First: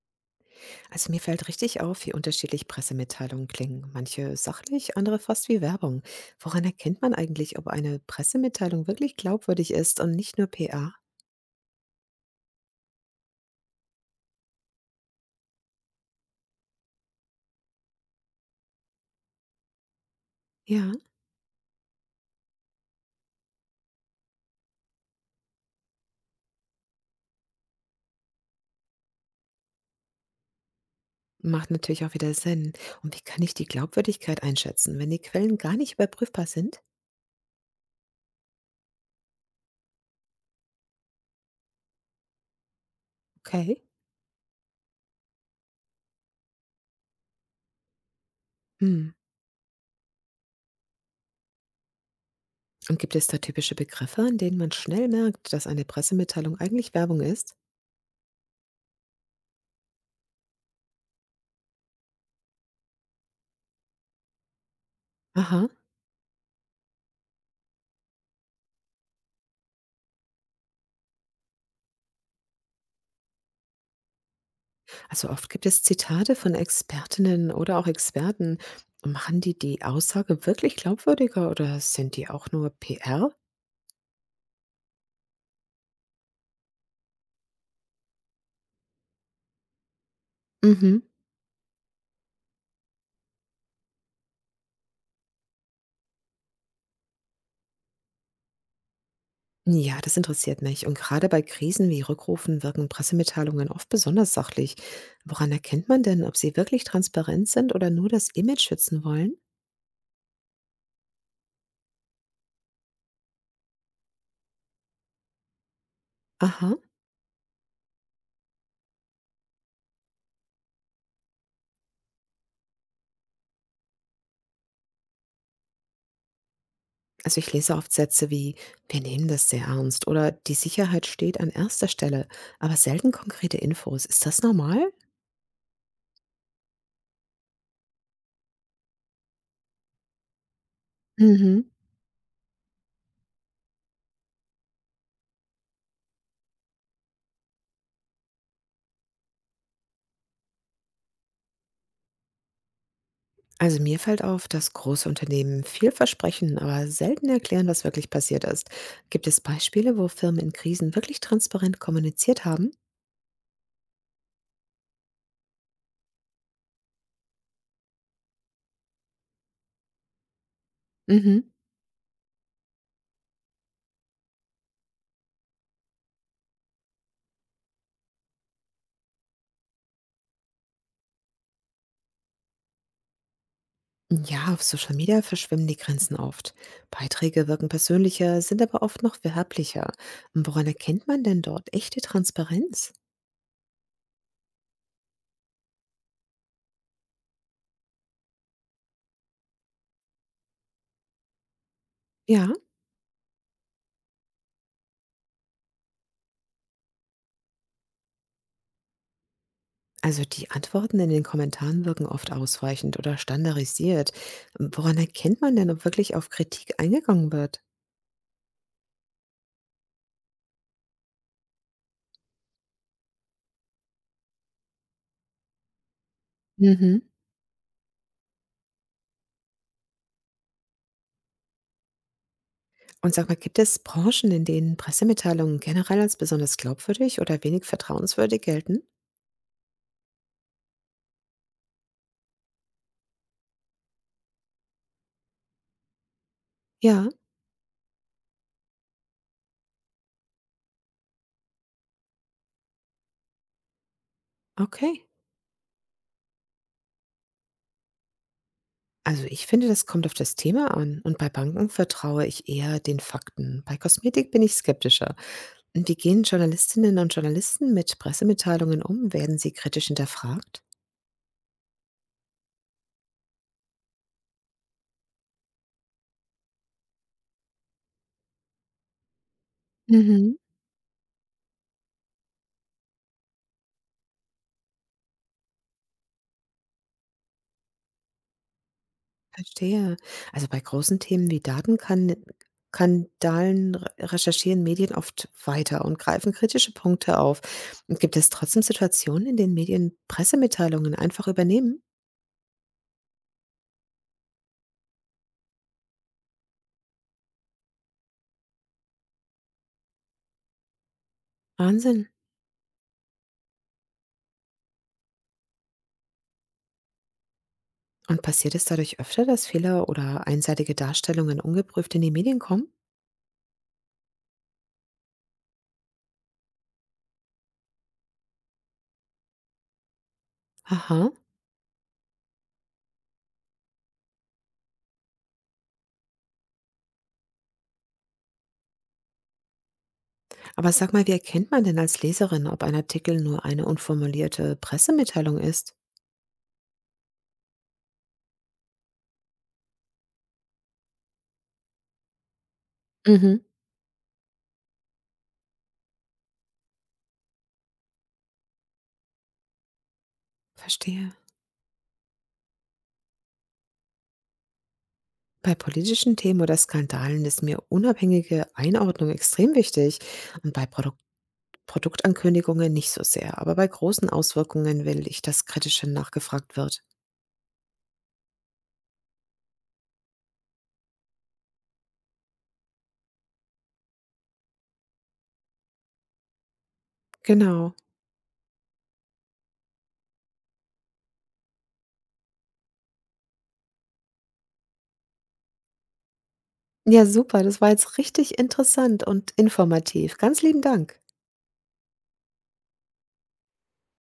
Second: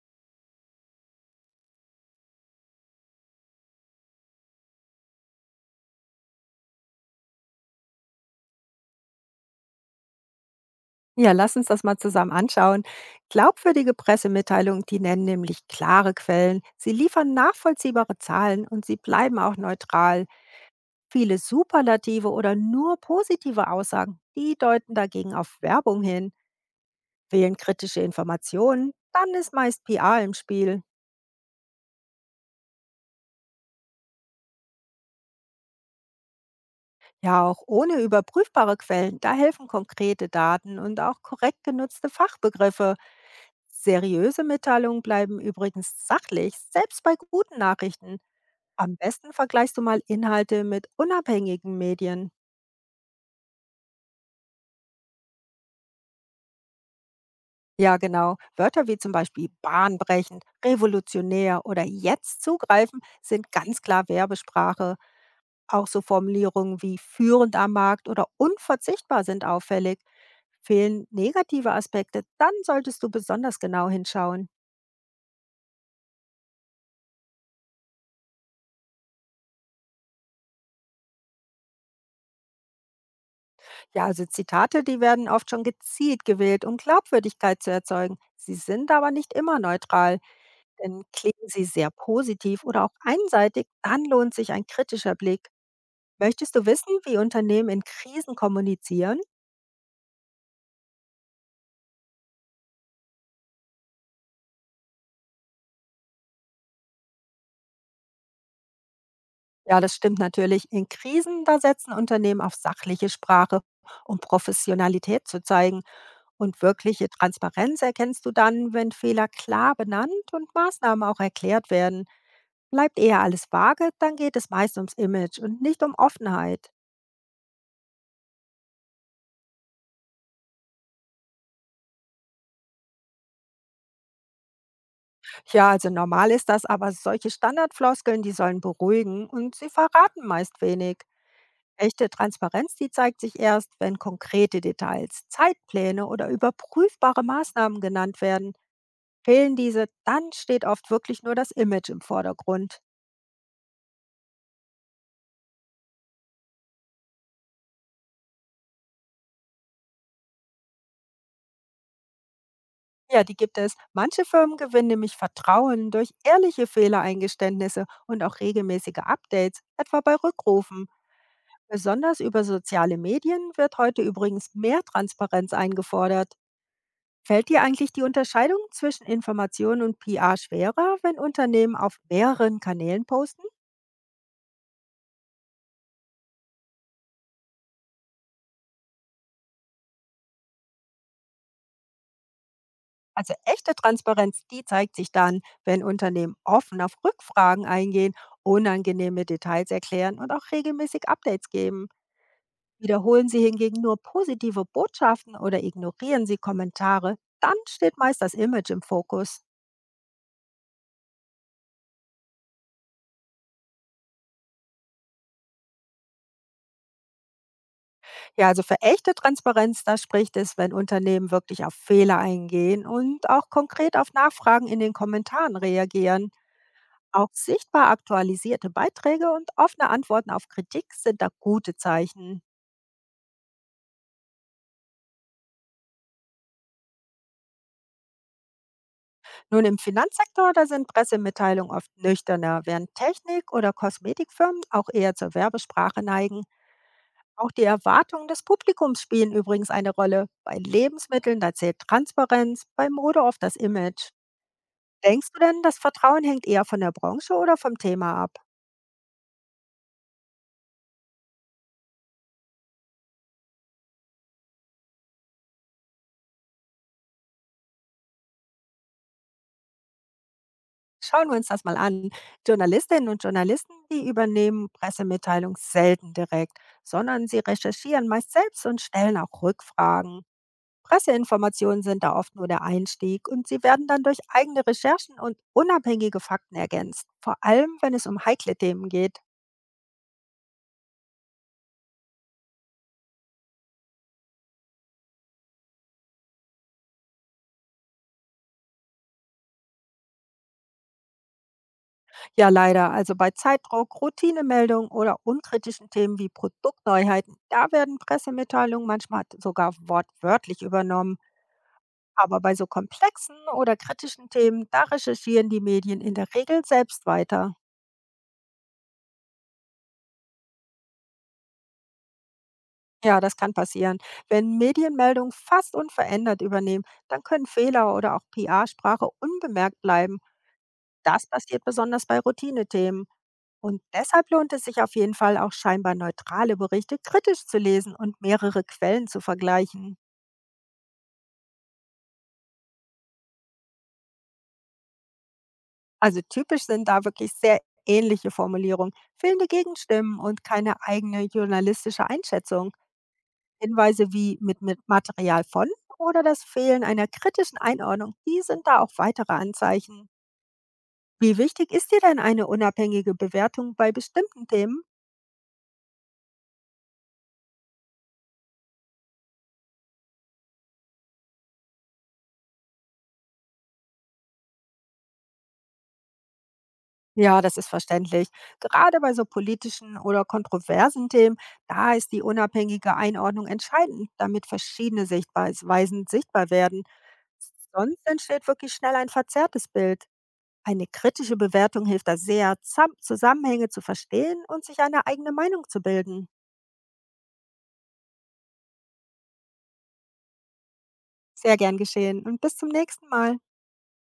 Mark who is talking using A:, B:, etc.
A: Also mir fällt richtig auf, wie unterschiedlich Pressemitteilungen klingen. Manche sachlich, andere fast wie Werbung. Woran erkennt man eigentlich, ob eine Pressemitteilung wirklich glaubwürdig ist und nicht nur PA?
B: Ja, lass uns das mal zusammen anschauen. Glaubwürdige Pressemitteilungen, die nennen nämlich klare Quellen. Sie liefern nachvollziehbare Zahlen und sie bleiben auch neutral.
A: Ja,
B: Viele superlative oder nur positive Aussagen, die deuten dagegen auf Werbung hin. Fehlen kritische Informationen, dann ist meist PR im Spiel.
A: macht natürlich auch wieder Sinn. Und wie kann ich die Glaubwürdigkeit einschätzen, wenn die Quellen gar nicht überprüfbar sind?
B: Ja, auch ohne überprüfbare Quellen, da helfen konkrete Daten und auch korrekt genutzte Fachbegriffe.
A: Okay.
B: Seriöse Mitteilungen bleiben übrigens sachlich, selbst bei guten Nachrichten. Am
A: Hm.
B: besten vergleichst du mal Inhalte mit unabhängigen Medien.
A: Und gibt es da typische Begriffe, an denen man schnell merkt, dass eine Pressemitteilung eigentlich Werbung ist?
B: Ja, genau. Wörter wie zum Beispiel bahnbrechend, revolutionär oder jetzt zugreifen sind ganz klar Werbesprache.
A: Aha.
B: Auch so Formulierungen wie führend am Markt oder unverzichtbar sind auffällig. Fehlen negative Aspekte, dann solltest du besonders genau hinschauen.
A: Also oft gibt es Zitate von Expertinnen oder auch Experten. Machen die Aussage wirklich glaubwürdiger oder sind die auch nur PR?
B: Ja, also Zitate, die werden oft schon gezielt gewählt, um Glaubwürdigkeit zu erzeugen. Sie sind aber nicht immer neutral,
A: Mhm.
B: denn klingen sie sehr positiv oder auch einseitig, dann lohnt sich ein kritischer Blick. Möchtest du wissen, wie Unternehmen in Krisen kommunizieren?
A: Ja, das interessiert mich. Und gerade bei Krisen wie Rückrufen wirken Pressemitteilungen oft besonders sachlich. Woran erkennt man denn, ob sie wirklich transparent sind oder nur das Image schützen wollen?
B: Ja, das stimmt natürlich. In Krisen, da setzen Unternehmen auf sachliche Sprache, um Professionalität zu zeigen. Und
A: Aha.
B: wirkliche Transparenz erkennst du dann, wenn Fehler klar benannt und Maßnahmen auch erklärt werden. Bleibt eher alles vage, dann geht es meist ums Image und nicht um Offenheit.
A: Also ich lese oft Sätze wie: wir nehmen das sehr ernst oder die Sicherheit steht an erster Stelle, aber selten konkrete Infos. Ist das normal?
B: Ja, also normal ist das, aber solche Standardfloskeln, die sollen beruhigen und sie verraten meist wenig.
A: Mhm.
B: Echte Transparenz, die zeigt sich erst, wenn konkrete Details, Zeitpläne oder überprüfbare Maßnahmen genannt werden. Fehlen diese, dann steht oft wirklich nur das Image im Vordergrund.
A: Also mir fällt auf, dass große Unternehmen viel versprechen, aber selten erklären, was wirklich passiert ist. Gibt es Beispiele, wo Firmen in Krisen wirklich transparent kommuniziert haben?
B: Ja, die gibt es. Manche Firmen gewinnen nämlich Vertrauen durch ehrliche Fehlereingeständnisse und auch regelmäßige Updates, etwa bei Rückrufen.
A: Mhm.
B: Besonders über soziale Medien wird heute übrigens mehr Transparenz eingefordert. Fällt dir eigentlich die Unterscheidung zwischen Information und PR schwerer, wenn Unternehmen auf mehreren Kanälen posten?
A: Ja, auf Social Media verschwimmen die Grenzen oft. Beiträge wirken persönlicher, sind aber oft noch werblicher. Woran erkennt man denn dort echte Transparenz?
B: Also echte Transparenz, die zeigt sich dann, wenn Unternehmen offen auf Rückfragen eingehen, unangenehme Details erklären und auch regelmäßig Updates geben.
A: Ja,
B: Wiederholen sie hingegen nur positive Botschaften oder ignorieren sie Kommentare, dann steht meist das Image im Fokus.
A: also die Antworten in den Kommentaren wirken oft ausweichend oder standardisiert. Woran erkennt man denn, ob wirklich auf Kritik eingegangen wird?
B: Ja, also für echte Transparenz, da spricht es, wenn Unternehmen wirklich auf Fehler eingehen und auch konkret auf Nachfragen in den Kommentaren reagieren.
A: Mhm.
B: Auch sichtbar aktualisierte Beiträge und offene Antworten auf Kritik sind da gute Zeichen.
A: Und sag mal, gibt es Branchen, in denen Pressemitteilungen generell als besonders glaubwürdig oder wenig vertrauenswürdig gelten?
B: Nun im Finanzsektor, da sind Pressemitteilungen oft nüchterner, während Technik- oder Kosmetikfirmen auch eher zur Werbesprache neigen.
A: Ja,
B: Auch die Erwartungen des Publikums spielen übrigens eine Rolle. Bei Lebensmitteln, da zählt Transparenz, bei Mode oft das Image.
A: okay.
B: Denkst du denn, das Vertrauen hängt eher von der Branche oder vom Thema ab?
A: Also ich finde, das kommt auf das Thema an. Und bei Banken vertraue ich eher den Fakten. Bei Kosmetik bin ich skeptischer. Und wie gehen Journalistinnen und Journalisten mit Pressemitteilungen um? Werden sie kritisch hinterfragt?
B: Schauen wir uns das mal an. Journalistinnen und Journalisten, die übernehmen Pressemitteilungen selten direkt, sondern sie recherchieren meist selbst und stellen auch Rückfragen.
A: Mhm.
B: Presseinformationen sind da oft nur der Einstieg und sie werden dann durch eigene Recherchen und unabhängige Fakten ergänzt, vor allem wenn es um heikle Themen geht.
A: Verstehe. Also, bei großen Themen wie Datenkan Skandalen re recherchieren Medien oft weiter und greifen kritische Punkte auf. Und gibt es trotzdem Situationen, in denen Medien Pressemitteilungen einfach übernehmen?
B: Ja, leider. Also bei Zeitdruck, Routinemeldungen oder unkritischen Themen wie Produktneuheiten, da werden Pressemitteilungen manchmal sogar wortwörtlich übernommen.
A: Wahnsinn.
B: Aber bei so komplexen oder kritischen Themen, da recherchieren die Medien in der Regel selbst weiter.
A: Und passiert es dadurch öfter, dass Fehler oder einseitige Darstellungen ungeprüft in die Medien kommen?
B: Ja, das kann passieren. Wenn Medienmeldungen fast unverändert übernehmen, dann können Fehler oder auch PR-Sprache unbemerkt bleiben.
A: Aha.
B: Das passiert besonders bei Routinethemen. Und deshalb lohnt es sich auf jeden Fall auch scheinbar neutrale Berichte kritisch zu lesen und mehrere Quellen zu vergleichen.
A: Aber sag mal, wie erkennt man denn als Leserin, ob ein Artikel nur eine unformulierte Pressemitteilung ist?
B: Also typisch sind da wirklich sehr ähnliche Formulierungen, fehlende Gegenstimmen und keine eigene journalistische Einschätzung.
A: Mhm.
B: Hinweise wie mit Material von oder das Fehlen einer kritischen Einordnung, die sind da auch weitere Anzeichen.
A: Verstehe.
B: Wie wichtig ist dir denn eine unabhängige Bewertung bei bestimmten Themen?
A: Bei politischen Themen oder Skandalen ist mir unabhängige Einordnung extrem wichtig und bei Produktankündigungen nicht so sehr. Aber bei großen Auswirkungen will ich, dass kritischer nachgefragt wird.
B: Ja, das ist verständlich. Gerade bei so politischen oder kontroversen Themen, da ist die unabhängige Einordnung entscheidend, damit verschiedene Sichtweisen sichtbar werden.
A: Genau.
B: Sonst entsteht wirklich schnell ein verzerrtes Bild. Eine kritische Bewertung hilft da sehr, Zusammenhänge zu verstehen und sich eine eigene Meinung zu bilden.
A: Ja, super. Das war jetzt richtig interessant und informativ. Ganz lieben Dank.
B: Sehr gern geschehen und bis zum nächsten Mal.